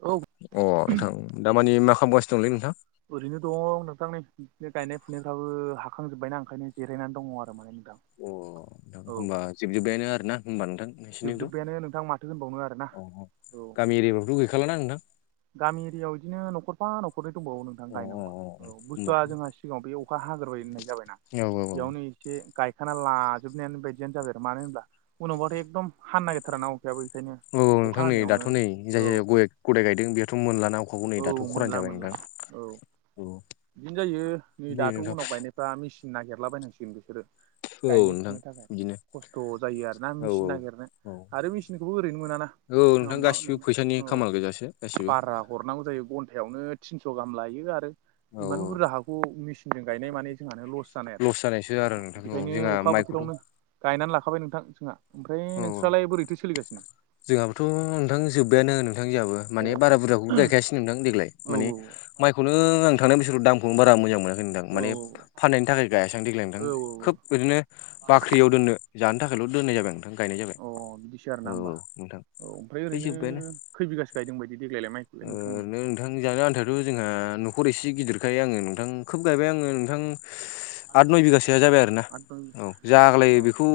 औ। अ नोंथां दाामानि मा खमायगासिनो दंलै नोंथां। ओरैनो दङ नोंथां नै बिदिनो गायनाय फुनायफ्राबो हाखांजोब्बायना ओंखायनो जिरायनानै दङ आरो माने नोंथां। अ औ होमबा जोबजोब बायानो आरोना होनबा नोंथां। नोंसोरनिथ' जोबजोब्बायानो नोंथां माथो होनबावनो आरोना अ-अ औ गामि एरियाफ्रावथ' गैखलाना नोंथां। गामि एरियायाव बिदिनो नखरफा न'खरनै दंबावो नोंथां अ गायनो अ अ औ होमबाथ' बुस्थुआ जोंहा सिगाङाव बे अखा हाग्रोबाय होननाय जाबायना औ औ बेयावनो एसे गायखाना लाजोबनायानो बायदियानो जाबाय आरो मानो होनब्ला उनावबाथ' एकदम हानो नागिरथाराना अखायाबो बेखायनो औ औ अखा नोंथां नै दाथ' हानायावनो नै जाय औ। जायगायाव गय गदाय गायदों बेयावथ' मोनलाना। अखाखौ नै औ दाथ' खरान मोनला जाबाय मोनला नोंथां औ। औ। बिदिनो जायो नै दे दाथ' नोंथां उनाव गायनायफ्रा मेसिन नागिरलाबायनांसिगोनसो बिसोरो औ गायनो नोंथां फुनो थाखाय बिदिनो खस्थ' जायो आरोना औ मेचिन औ नागिरनाय औ आरो मेचिनखौबो ओरैनो मोनाना औ नोंथां गासिबो फैसानि जों खामाल गोजासो गासिबो बारा हरनांगौ जायो घन्नोिन' गाह लायो औ इमान बुरजा हाखौ मि मिसिनजों गायनाय माने जोंहानो लस जानाय आरो जानायसो आरो नोंथां औ जोंहा बिदिखायनो अखा माइखौथ' बोथोरावनो गायनानै लाखाबाय नोंथां जोंहा ओमफ्राय नोंस्रालाय बोरैथोलिगासिनो? जोंहाबथ' नोंथां जोबबायानो नोंथां जाहाबो अ माने बारा बुरजाखौ गायखायासै नोंथां देग्लायो औ मानि माइखौनो आं थांनाय बिसोर दामखौनो बारा मोजां मोना खै होनदां औ माने फाननायनि थाखाय गायसै देग्लाय औ नोंथां औ खोब ओदिनो बाख्रियाव दोननो जानो थाखायल' दोननाय जाबाय नोंथां गायनाय जाबाय। औ अ बिदिसो आर औ ना होनोमबा औ नोंथां औ ओमफ्राय ओरैनो खै बिगासो गायदों बायदि देग्लायलाय माइखौलाय नोंथांमोनलाय? ओं नोंथां जानो आनथाथ' जोंहा न'खर एसे गिदिरखायो आङो नोंथां खोब गायबाय आङो नोंथां आद नय बिगासोया जाबाय आरो ना आद नय औ बिगा जाग्लायो औ बेखौ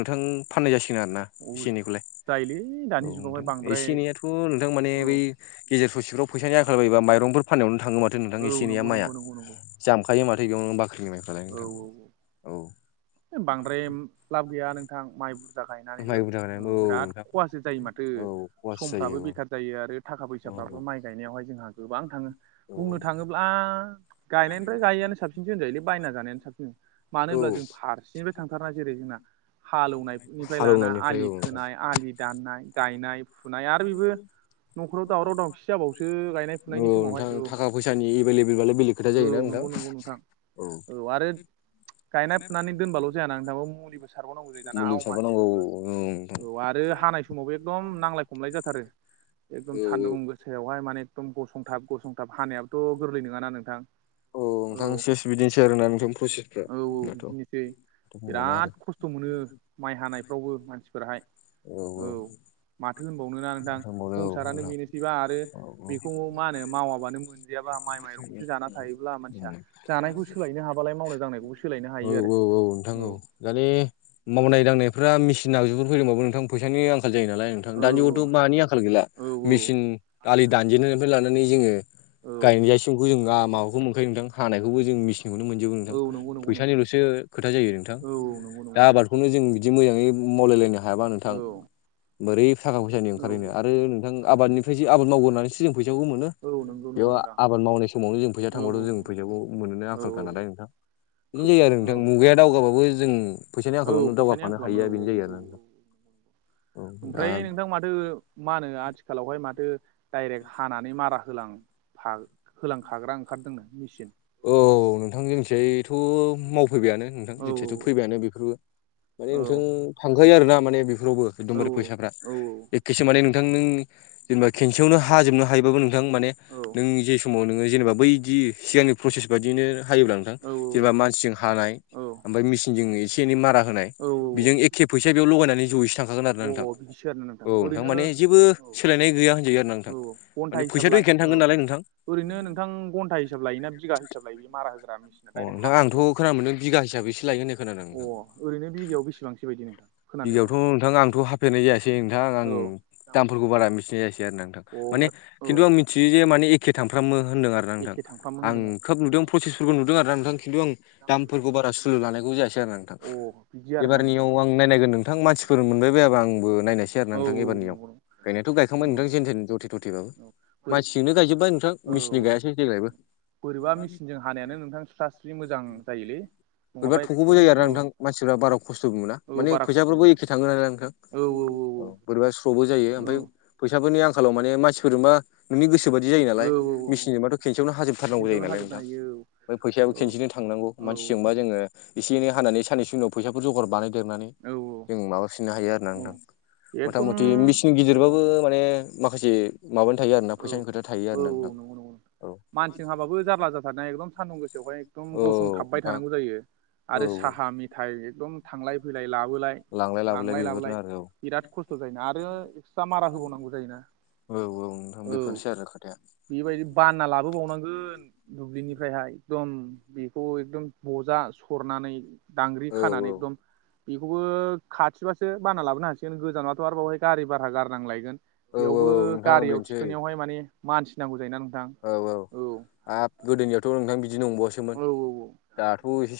नोंथां फाननाय जासिगोन आरोना। औ एसे एनैखौलाय जायोलै औ दानि जुगावहाय नोंथां बांद्राय एसे एनैयाथ' नोंथां माने औ बै गेजेर ससेफ्राव फैसानि आखाल बायोबा माइरंफोर फाननायावनो थाङो माथो नोंथां औ ए नेैया नंगौ माया नंगौ नंगौ नंगौ जामखायो माथो बेयाव बाख्रिनि माइफ्रालाय औ नोंथां औ। औ बांद्राय लाब गैया नोंथां माइ बुर बुरजा माइबो थाखायनो गायनानैबो औ बिराद नोंथां खहासो जायो माथो औ खहासो समफ्राबो जायो बेखारसो जायो आरो थाखा औ फैसाफ्राबो माइ गायनायावहाय जोंहा गोबां थाङो। औ बुंनो औ थाङोब्ला गायनायनिफ्राय गायैयानो साबसिनसो होनजायोलै। बायना जानायानो साबसिन मानो औ होनब्ला जों फारसेनिफ्राय थांथारा जेरै जोंना हाल एवनायनायनिफ्राय लाना हालौनायनिफ्राय आलि औ नोंथां खोनाय आलि दाननाय गायनाय आ फुनाय आरो बेबो न'खराव दावराव दावसि जाबावसो गायनाय फुनायनि औ समावहाय नोंथां औ। थाखा फैसानि एभेललेबालाय बेलेग खोथा औ जायोना नंगौ नंगौ नोंथां औ आरो। गायना फुनानै दोनबाल' जाया ना नोंथां मुलिबो सारबावनांगौ जायो दाना मुलि आवमा फिसाबो नांगौ सोबो औ नोंथां आरो। आरो हानाय समावबो एकदम नांलाय खमलाय जाथारो एकदम औ औ सानदुं गो सायावहाय माने एखदम गसंथाब गसंथाब हानायाबोथ' गोरलै नङाना नोंथां। औ नोंथां सेस बिदिनोसै आरोना नोंथां प्रसेसफ्रा औ औ माथो बिदिनोसै बिराद खसथ' मोनो माइ हानायफ्रावबो मानसिफोराहायो औ। माथो होनबावनो ना नोंथां होनबावनो आरो संसारानो बेनोसैबा आरो आरो बेखौ मा होनो मावाबानो मोनो। गैयाबा माइ माइरंखौ जाखा थायोब्ला मानसिया जानायखौ सोलायनो हाबालाय मावनाय दांनायखौबो सोलायनो हायो आरो। दानानि मावनाय दांनायफ्रा मेसिन आगजुफोर फैदोंबाबो नोंथां फैसानि आंखा आंखाल जायो नालाय नोंथां औ दानियावथ' मानि आंखाल गैला। औ मेचिन आलि दानजेननायनिफ्राय लानानै जोङो ओ औ गायजासिमखौ जों माबाखौ मोनखायो नोंथां हानायखौबो जों मिसिनखौनो मोनो। औ नोंथां नंगौ नंगौ नोंथां फैसानिल'सो खोथा जायो नोंथां औ नंगौ नंगौ दा नोंथां आबादखौनो जोंङो बिदि मोजाङै मावलायलायनो हायाबा औ नोंथां। बोरै थाखा फैसानि औ ओंखारहैनो आरो नोंथां आबादनिफ्रायसो आबाद मावगोन होननानैसो जों फैसाखौ मोनो। औ नंगौ नंगौ बेयाव नोंथां आबाद मावनाय समावनो जों फैसा औ थांबाथ' जों फैसाखौ मोनो औ आंखालखा नालाय नोंथां बिदिनो जायो आरो औ नोंथां मुगाया दावखो होनबाबाबो जों फैसानि औ आंखालावनो फैसानि दावगाफानो आंखालावनो हाहैया औ बेनो जायो औ आरो दा औ औ दा ओमफ्राय नोंथां माथो मा होनो आथिखालावहाय माथो दडाइरेक्ट हानानै मारा होलां हाल होलांखाग्रा ओंखारदोंनो मेसिन औ नोंथां जोंनिथिंजायथ' मावफैबायानो नोंथां औ जोंनिथिंजाथ' फैबायानो बेफोरबो माने नोंथां थांखायो आरो ना माने बेफोरावबो औ एखदमबारे फैसाफ्रा औ एखेस माने नोंथां नों जेनेबा खेनसेयावनो हाजोबनो हायोबाबो नोंथां माने औ नों जे समाव नोङो जेनेबा बैदि सिगांनि प्रसेस बायदिनो हायोब्ला नोंथां औ जेनेबा मानसिजों हानाय औ ओमफ्राय मेसिनजों एसे एनै मारा होनाय औ औ बेजों एखे फैसाया बेयाव लगायनानै जहैसो थां थाखांगोन आरो ना अ नोंथां बिदिसो आरोना औ नोंथां ओरैनो माने जेबो सोलायनाय गैया होनजायो आरो ना नोंथां। औ घन्टा माने हिसाब फैसाथ लाय एखेयानो औ थांगोन नालाय नोंथां। ओरैनो नोंथां घन्ता हिसाब लायो ना बिघा हिसाब लायो बे मारा होग्रा अ डाइरेक्ट नोंथां हानानै आंथ' होलां खोन मोनादोंदों बिगा हिसाबैसेो लायो होननाय खोनादां। अ ओरैनो बिघायाव बेसेबां बादि नोंथां। बिगायावथ' खोनानायावहाय नोंथां आंथ' हाफेरनाय जायासै नोंथां आं औ दामफोरखौ बारा मिथिनाय जायासै आरो नोंथां। अ माने ओमफ्राय औ खिन्थु आं मिथियो जे माने एखे थामफ्रामो होनदों आरो। आरोा नोंथां एखे थांफ्रामो आं होनदों आरो खोब नुदों पसिसफोरखौ नुदों आरो नोंथां खिन्थु आं दामफोरखौ बारा सुलु लानायखौ जायासै आरो नोंथां। अ बिदि आरोना एबारनियाव नोंथां। आं नायनायगोन नोंथां मानसिफोर मोनबाय बायाबा आंबो नायनोसै आरो औ नोंथां औ एबारनियाव नंगौ गायनायथ' गखांबाय नंगौ औ नोंथां जेन थेन बाबो औ बोरै मानसिजोंनो गायजोब्बाय नोंथां औ मिचिननि गायासै देग्लायबो बोरैबा मेसिनजों हानायानो नोंथां स्राास्रि मोजां जायोलै। बोरैबा नङाबा थख'बो एकदम जायो आरो औ नोंथां मानसिफ्रा बारा खस्थ'बो मोना औ माने बारा खस्थ' फैसाफोरबो मोना एखे थाङो नालाय नोंथां। औ बोरैबा स्र'बो जायो ओमफ्राय औ फैसाफोरनि आं खालाव माने मानसिफोरबा नोंनि गोसो बादि जायो नालाय औ औ मेसिनजोंबाथ' खेनसेयावनो हाजोबथारनांगौ जायो खेनसेयावनो नालाय हाजोबनो नोंथां। हायो फैसाबो औ खनसेनो थांनांगौ औ मानसिजोंबा जोङो एसे एनै हानानै साननसुनियाव फैसाफोर जगर बानायदेरनानै औ जों माबाफिननो हायो आरो ना नोंथां औ मथा एकदम मथि मेचिन औ गिदिरबाबो माने माखासे माबानि थायो आरोना औ फैसानि खोथा थायो औ आरो ना नंगौ नंगौ नोंथां। औ मानसिजों हाबो जारला जाराथा एकदम सान्दुं गोसायावहाय एकदम औ गसंथाबबाय नोंथां थानांगौ जायो। औ आरो साहा मेथाइ एकदम थांलाय फैलाय लाबोलाय। लांलाय लाबोलाय बिराद खस्थ' जायोना आरो एक्सट्रा मारा होबावनांगौ जायोना। औ औ नोंथां औ बेफोरनोसै आरो खोथाया। बेबायदि बाना लाबोबावनांगोन। दुब्लिनिफ्रायहाय एकदम बेखौ एकदम बजा सरनानै दांग्रि औ खानानै एकदम बेखौबो खाथिबासो बाना लाबोनो हासिगोन गोजानाथ' आरो बावहाय गारि भारा गारनां लायगोन। औ औ बेयावबो नोंथां गारियाव बेनोसै थिखोनायावहाय माने मानसि नांगौ जायोना नोंथां औ। हाब गोदोनियावथ' नोंथां बिदि नंबावसो औ दाथ' एसे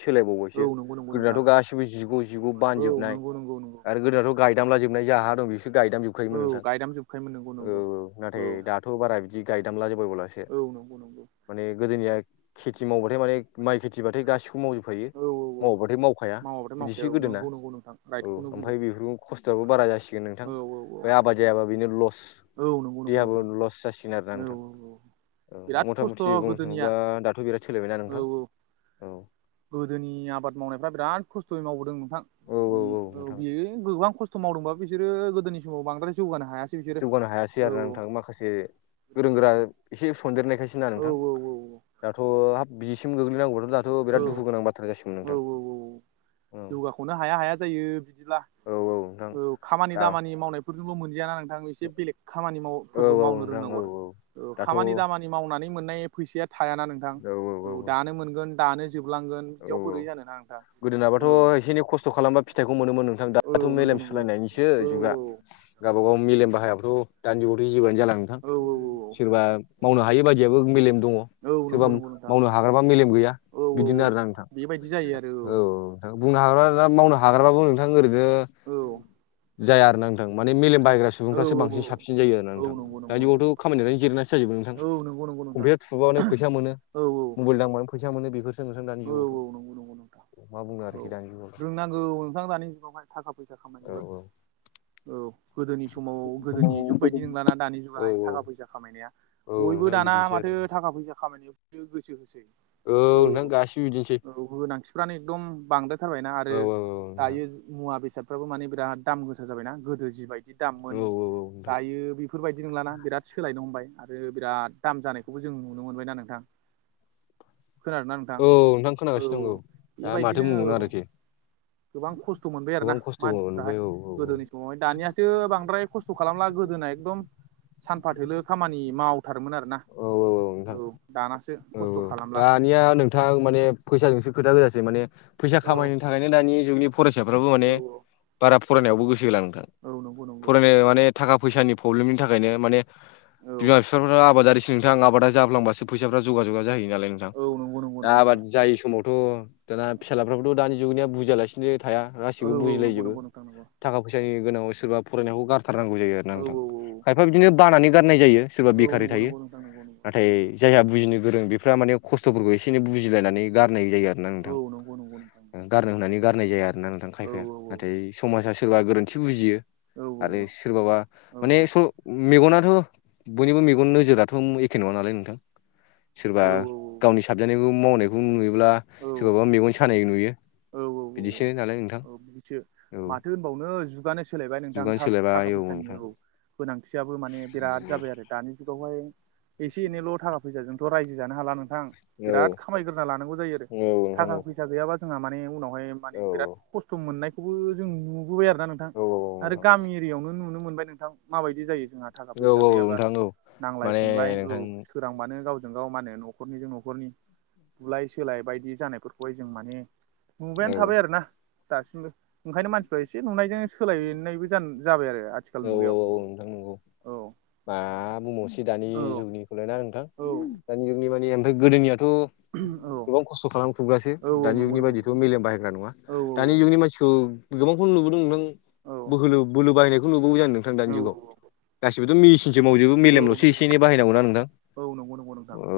औ सोलायबावबायसो नंगौ नंगौ नोंथां गोदोथ' गासिबो जिग जिग जिग औ बानजोबनाय नंगौ नंगौ नंगौ आरो गोदानथ' गायदामलाजोबनाय जा हा दं बिसोर गायदामलाजोब। औ योमोन नोंथां गायदामजोबखायोमोन नंगौ नंगौ औ नाथाय दाथ' बारा बिदि गायदामला जाबो मावला। औ नंगौ नंगौ। माने गोदोनिया खेथि मावबाथाय माने माइ खेथिबाथाय गासिखौबो मावजोबखायो। औ औ औ मावबाथाय मावखाया मावाबाथाय मावखाया बिदिसो औ गोदोना नंगौ नंगौ नोंथां औ राइटखौनो बुंदों ओमफ्राय बेफोरखौ खस्थ'आबो बारा जासिगोन। नोंथां औ औ औ बे आबाद जायाबा बेनो लस। औ नंगौ नंगौ देहाबो नोंथां लस जासिगोन आरोना औ औ औ नोंथां। औ बिराद मथा खस्थ' मथि बुंनो गोदोनिया थाङोब्ला दाथ' बिराद सोलायबायना औ नोंथां औ औ। गोदोनि आबाद मावनायफ्रा बिराद खस्थ'यै मावबोदों नोंथां औ बेयो गोबां खस्थ' मावदोंबा बिसोरो गोदोनि समाव बांद्राय जौगानो हायासै। बिसोरो जौगानो हायासै औ आरोना नोंथां माखासे। गोरों गोरा एसे सनदेरनायखायसो ना औ नोंथां। औ औ दाथ' हाब बिसिम गोग्लैनांगौबाथ' दाथ' औ बिराद दुखु गोनां बाथ्रा जासिगोन औ नोंथां। औ औ औ जौगाख'नो हाया हाया जायो बिदिब्ला। औ औ। नोंथां औ खामानि दा दामानि मावनायफोरखौबो मोनलियाना नों आं एसे बेलेग खामानि माव औ फोरबो औ नोंथां रोंनांगौ औ आरो औ ओ दाथ' औ खामानि दामानि खामानि मावनानै मोननाय फैसाया थायाना नोंथां औ दानो मोनगोन दानो जोबलांगोन। औ बिदियाव बोरै जानोना नोंथां गोदोनाबाथ' औ एसे एनै खस्थ' खालामबा फिथाइखौ मोनोमोन नोंथां औ दाथ' नंगौ मेलेम नंगौ सुलायनायनिसो औ जुगा। गावबा गाव मेलेम बाहाया बाथ' दानि जुगावथ' जेबोआनो जाला नोंथां। औ नोंथां सोरबा मावनो हायि बायदियाबो मेलेम दङ। औ सोरबा नंगौ नंगौ नोंथां मावनो हाग्राबा मेलेम गैया औ औ बिदिनो औ आरोना बेबायदि जायो आरो औ। औ नोंथां बुंनो हाग्राजा मावनो हाग्राबाबो नोंथां ओरैनो ओ औ जाया आरोना नोंथां माने मेलेम बायग्रा औ सुबुंफ्रासो औ बांसिन साबसिन जायो आरोना औ औ नोंथां। नंगौ दानि नंगौ नंगौ जुगावथ खामानि दनानै जिरायनासो जोबो नोंथां औ नंगौ नंगौ नोंथां कम्पिउटार थुबानो फैसा मोनो औ मबाइल दांबानो। फैसा मोनो बेफोरसो नोंथां दानि जुगाव औ नंगौ नंगौ औ रोंनांगौ नोंथां दानि जुगावहाय थाखा फैसा औ खामायनोबो। औ गोदोनि समाव गोदोनि जुग बायदि नंलाना दानि औ जुगाहाय थाखा फैसा औ खामायनायाबो। बयबो नोंथां दाना बिदिनोसै माथो आरोना थाखा फैसा खामानियावनो गोसो होसै। औ नों गासिबो बिदिनोसै औ गोनांथिफ्रानो एकदम बांद्रायथारबायना आरो औ औ औ नोंथां दायो मुवा बेसादफ्राबो माने बिराद दाम गोसा जाबायना गोदो जिबायदि औ दाममोन औ नोंथां दायो बे बेफोरबायदि नंलाना बिराद सोलायनो हमबाय आरो बिराद दाम जानायखौबो जों नुनो मोनबायना नोंथां। [inaudible] खोनादों ना नोंथां औ नोंथां औ खोनागासिनो दं औ दा माथो बेबायदिनो बुंबावनो औ। आरोखि गोबां खस्थ' मोनबाय आरोना गोबां खस्थ'बो मानसिफ्राहाय नुबाय औ औ गोदोनि समावहाय दानियासो बांद्राय खस स्थ' खालामला गोदोना एकदम। सानफाथोलो खामानि मावथारोमोन आरोना औ औ नोंथां औ। दानासो औ खस्थ' औ खालामला दानिया नोंथां माने फैसाजोंसो खोथा गोजासै माने फैसा औ खामायनो थाखायनो दानि जुगनि फरायसाफ्राबो माने औ बारा फरायनायावबो गोसो होला नोंथां। औ नंगौ नंगौ फरायनो माने थाखा फैसानि प्रब्लेमनि थाखायनो माने औ बिमा बिफाफ्रा आबादारिसो नोंथां आबादा जाफ्लांबासो फैसाफ्रा जोबा जोबा जाहोयो। दालाय नोंथां औ नंगौ नंगौ दा नंगौ आबाद नोंथां जायि समावनो थ' दाना फिसालाफ्राबोथ' दानि जुगनिया बुजिया लासिनो थाया। गासिबो औ नंगौ बुजिलायजोबो नंगौ नोंथां नंगौ थाखा फैसानि गोनाङाव सोरबा फरायनायखौ गारो थारनांगौ जायो आरो ना औ नोंथां औ खायफा बिदिनो बानानै गारनाय जायो सोरबा औ बेखारै नंगौ थायो नंगौ नोंथां नंगौ नंगौ नाथाय जायहा बुजिनो गोरों बेफ्रा माने खस्थ'फोरखौ एसे एनै बुजिलायनानै गारनाय जायो आरो। ना औ नोंथां नंगौ नंगौ नोंथां गारनो होननानै गारनाय जाया आरोना नोंथां औ खायफाया औ नाथाय समाजा सोरबा गोरोन्थि सो बुजियो। औ औ आरो सोरबाबा औ माने स मेगनाथ' बयनिबो मेगन नोजोराथ' एखे नङा नालाय नोंथां। सोरबा औ गावनि साबजानायखौ मावनायखौ नुयोब्ला औ सोरबाबा मेगन सानाय नुयो। बिदिसो नालाय नोंथां। सैथो औ माथो होनबावनो जुगानो सोलायबाय नोंथां जुगानो थार थाखा सोलायबाय औ फैसानि नोंथां जुगा गोनांथियाबो माने बिराद जाबाय आरो दानि जुगावहाय एसे एनैल' थाखो फैसाजोंथ' रायजो जानो हाला नोंथां औ बिराद खामायग्रोना लानांगौ जायो आरो औ नोंथां थाखा औ फैसा गैयाबा। जोंहा माने उनावहाय माने औ बिराद खस्थ' मोननायखौबो जों नुबोबाय आरोना नोंथां। औ औ आरो नोंथां गामि एरियावनो नुनो मोनबाय नोंथां। माबायदि जायो जोंहा थाखा औ फैसा औ गैयाबा नोंथां औ नांलाय माने खमलाय औ नोंथां सोरांबानो गाव जों गाव मा होनो नखरनिजों नखरनि बुलाय सोलाय बायदि जानायफोरखौहाय जों माने नुबायानो थाबाय औ आरोना। दासिमबो ओंखायनो मानसिफ्रा एसे नुनायजों सोलायनायबो जाबाय आरो आथिखाल औ औ मुगायाव नोंथां नंगौ औ मा बुंबावसै दानि औ जुगनि खलायना नोंथां औ दानि जुगनि माने ओमफ्राय गोदोनियाथ' गोबां औ खस्थ' खालामफुग्रासो दानि जुगनि बा [unintelligible] मेलेम बाहायग्रा नङा दानि जुगनि मानसिखौ गोबांखौनो नुबोदों नोंथां बोहोलो बोलो बाहायनायखौ नुबावो जानो नोंथां दानि जुगाव? गासिबोथ' मिसिनसो मावजोबो मेलेम'लसो एसे एनै बाहायगौना नोंथां? औ नंगौ नंगौ नोंथां औ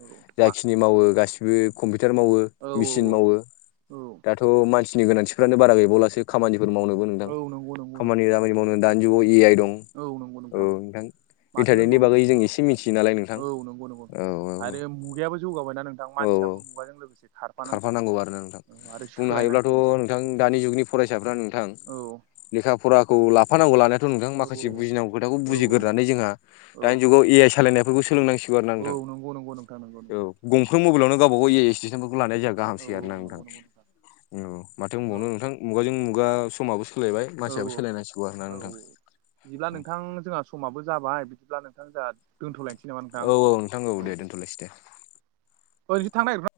औ जाखिनि मावो गासिबो कम्पिउटार मावो औ मेसिन मावो। औ दाथ' मानसिनि गोनांथिफ्रानो बारा गैबावलासो खामानिफोर मावनोबो नोंथां औ नंगौ औ नंगौ नोंथां औ मा औ नंगौ नंगौ खामानि दामानि मावनो दानि जुगाव ए आइ दं। औ नंगौ नोंथां। माथो इन्टारनेटनि होनबावनो बागै जों एसे मिथियो नालाय नोंथां औ-औ नंगौ नंगौ औ औ आरो औ मुगायाबो जौगाबायना नोंथां औ औ मानसियाबो मुगाजों लोगोसे खारफानांसिगोन। खारफानांगौ आरोना नोंथां औ आरो बुंनो हायोब्लाथ' सोलायनांसिगोनबो नोंथां दानि जुगनि फरायसाफ्रा नोंथां औ लेखा फरा खौ लाफानांगौ लानायाथ' नोंथां औ माखासे बुजिनांगौ खोथाखौ बुजिग्रोना जोंहा औ दानि जुगाव ए आइ सालायनायफोरखौ सोंलोंनांसि गौ औ नोंथां नंगौ नंगौ नोंथां नंगौ नंगौ औ नंगौ गंफ्रोम मबाइलावनो गावबा गाव ए ए सटेसनफोरखौ लानाय जाया औ गाहामसै आरोना औ नोंथां। नंगौ नंगौ औ माथो औ बुंबावनो नोंथां मुगाजों मुगा समाबो सोलायबाय औ मानसियाबो सोलायनांसिगौ आरोना औ नोंथां। बिदिब्ला नोंथां जोंहा समाबो जाबाय बिदिब्ला नोंथां जोंहा दोन्थ'लायनोसै नामा नोंथां औ औ नोंथां औ दे दोनथ'लायसै ओइ नोंसोर थांनो नागिर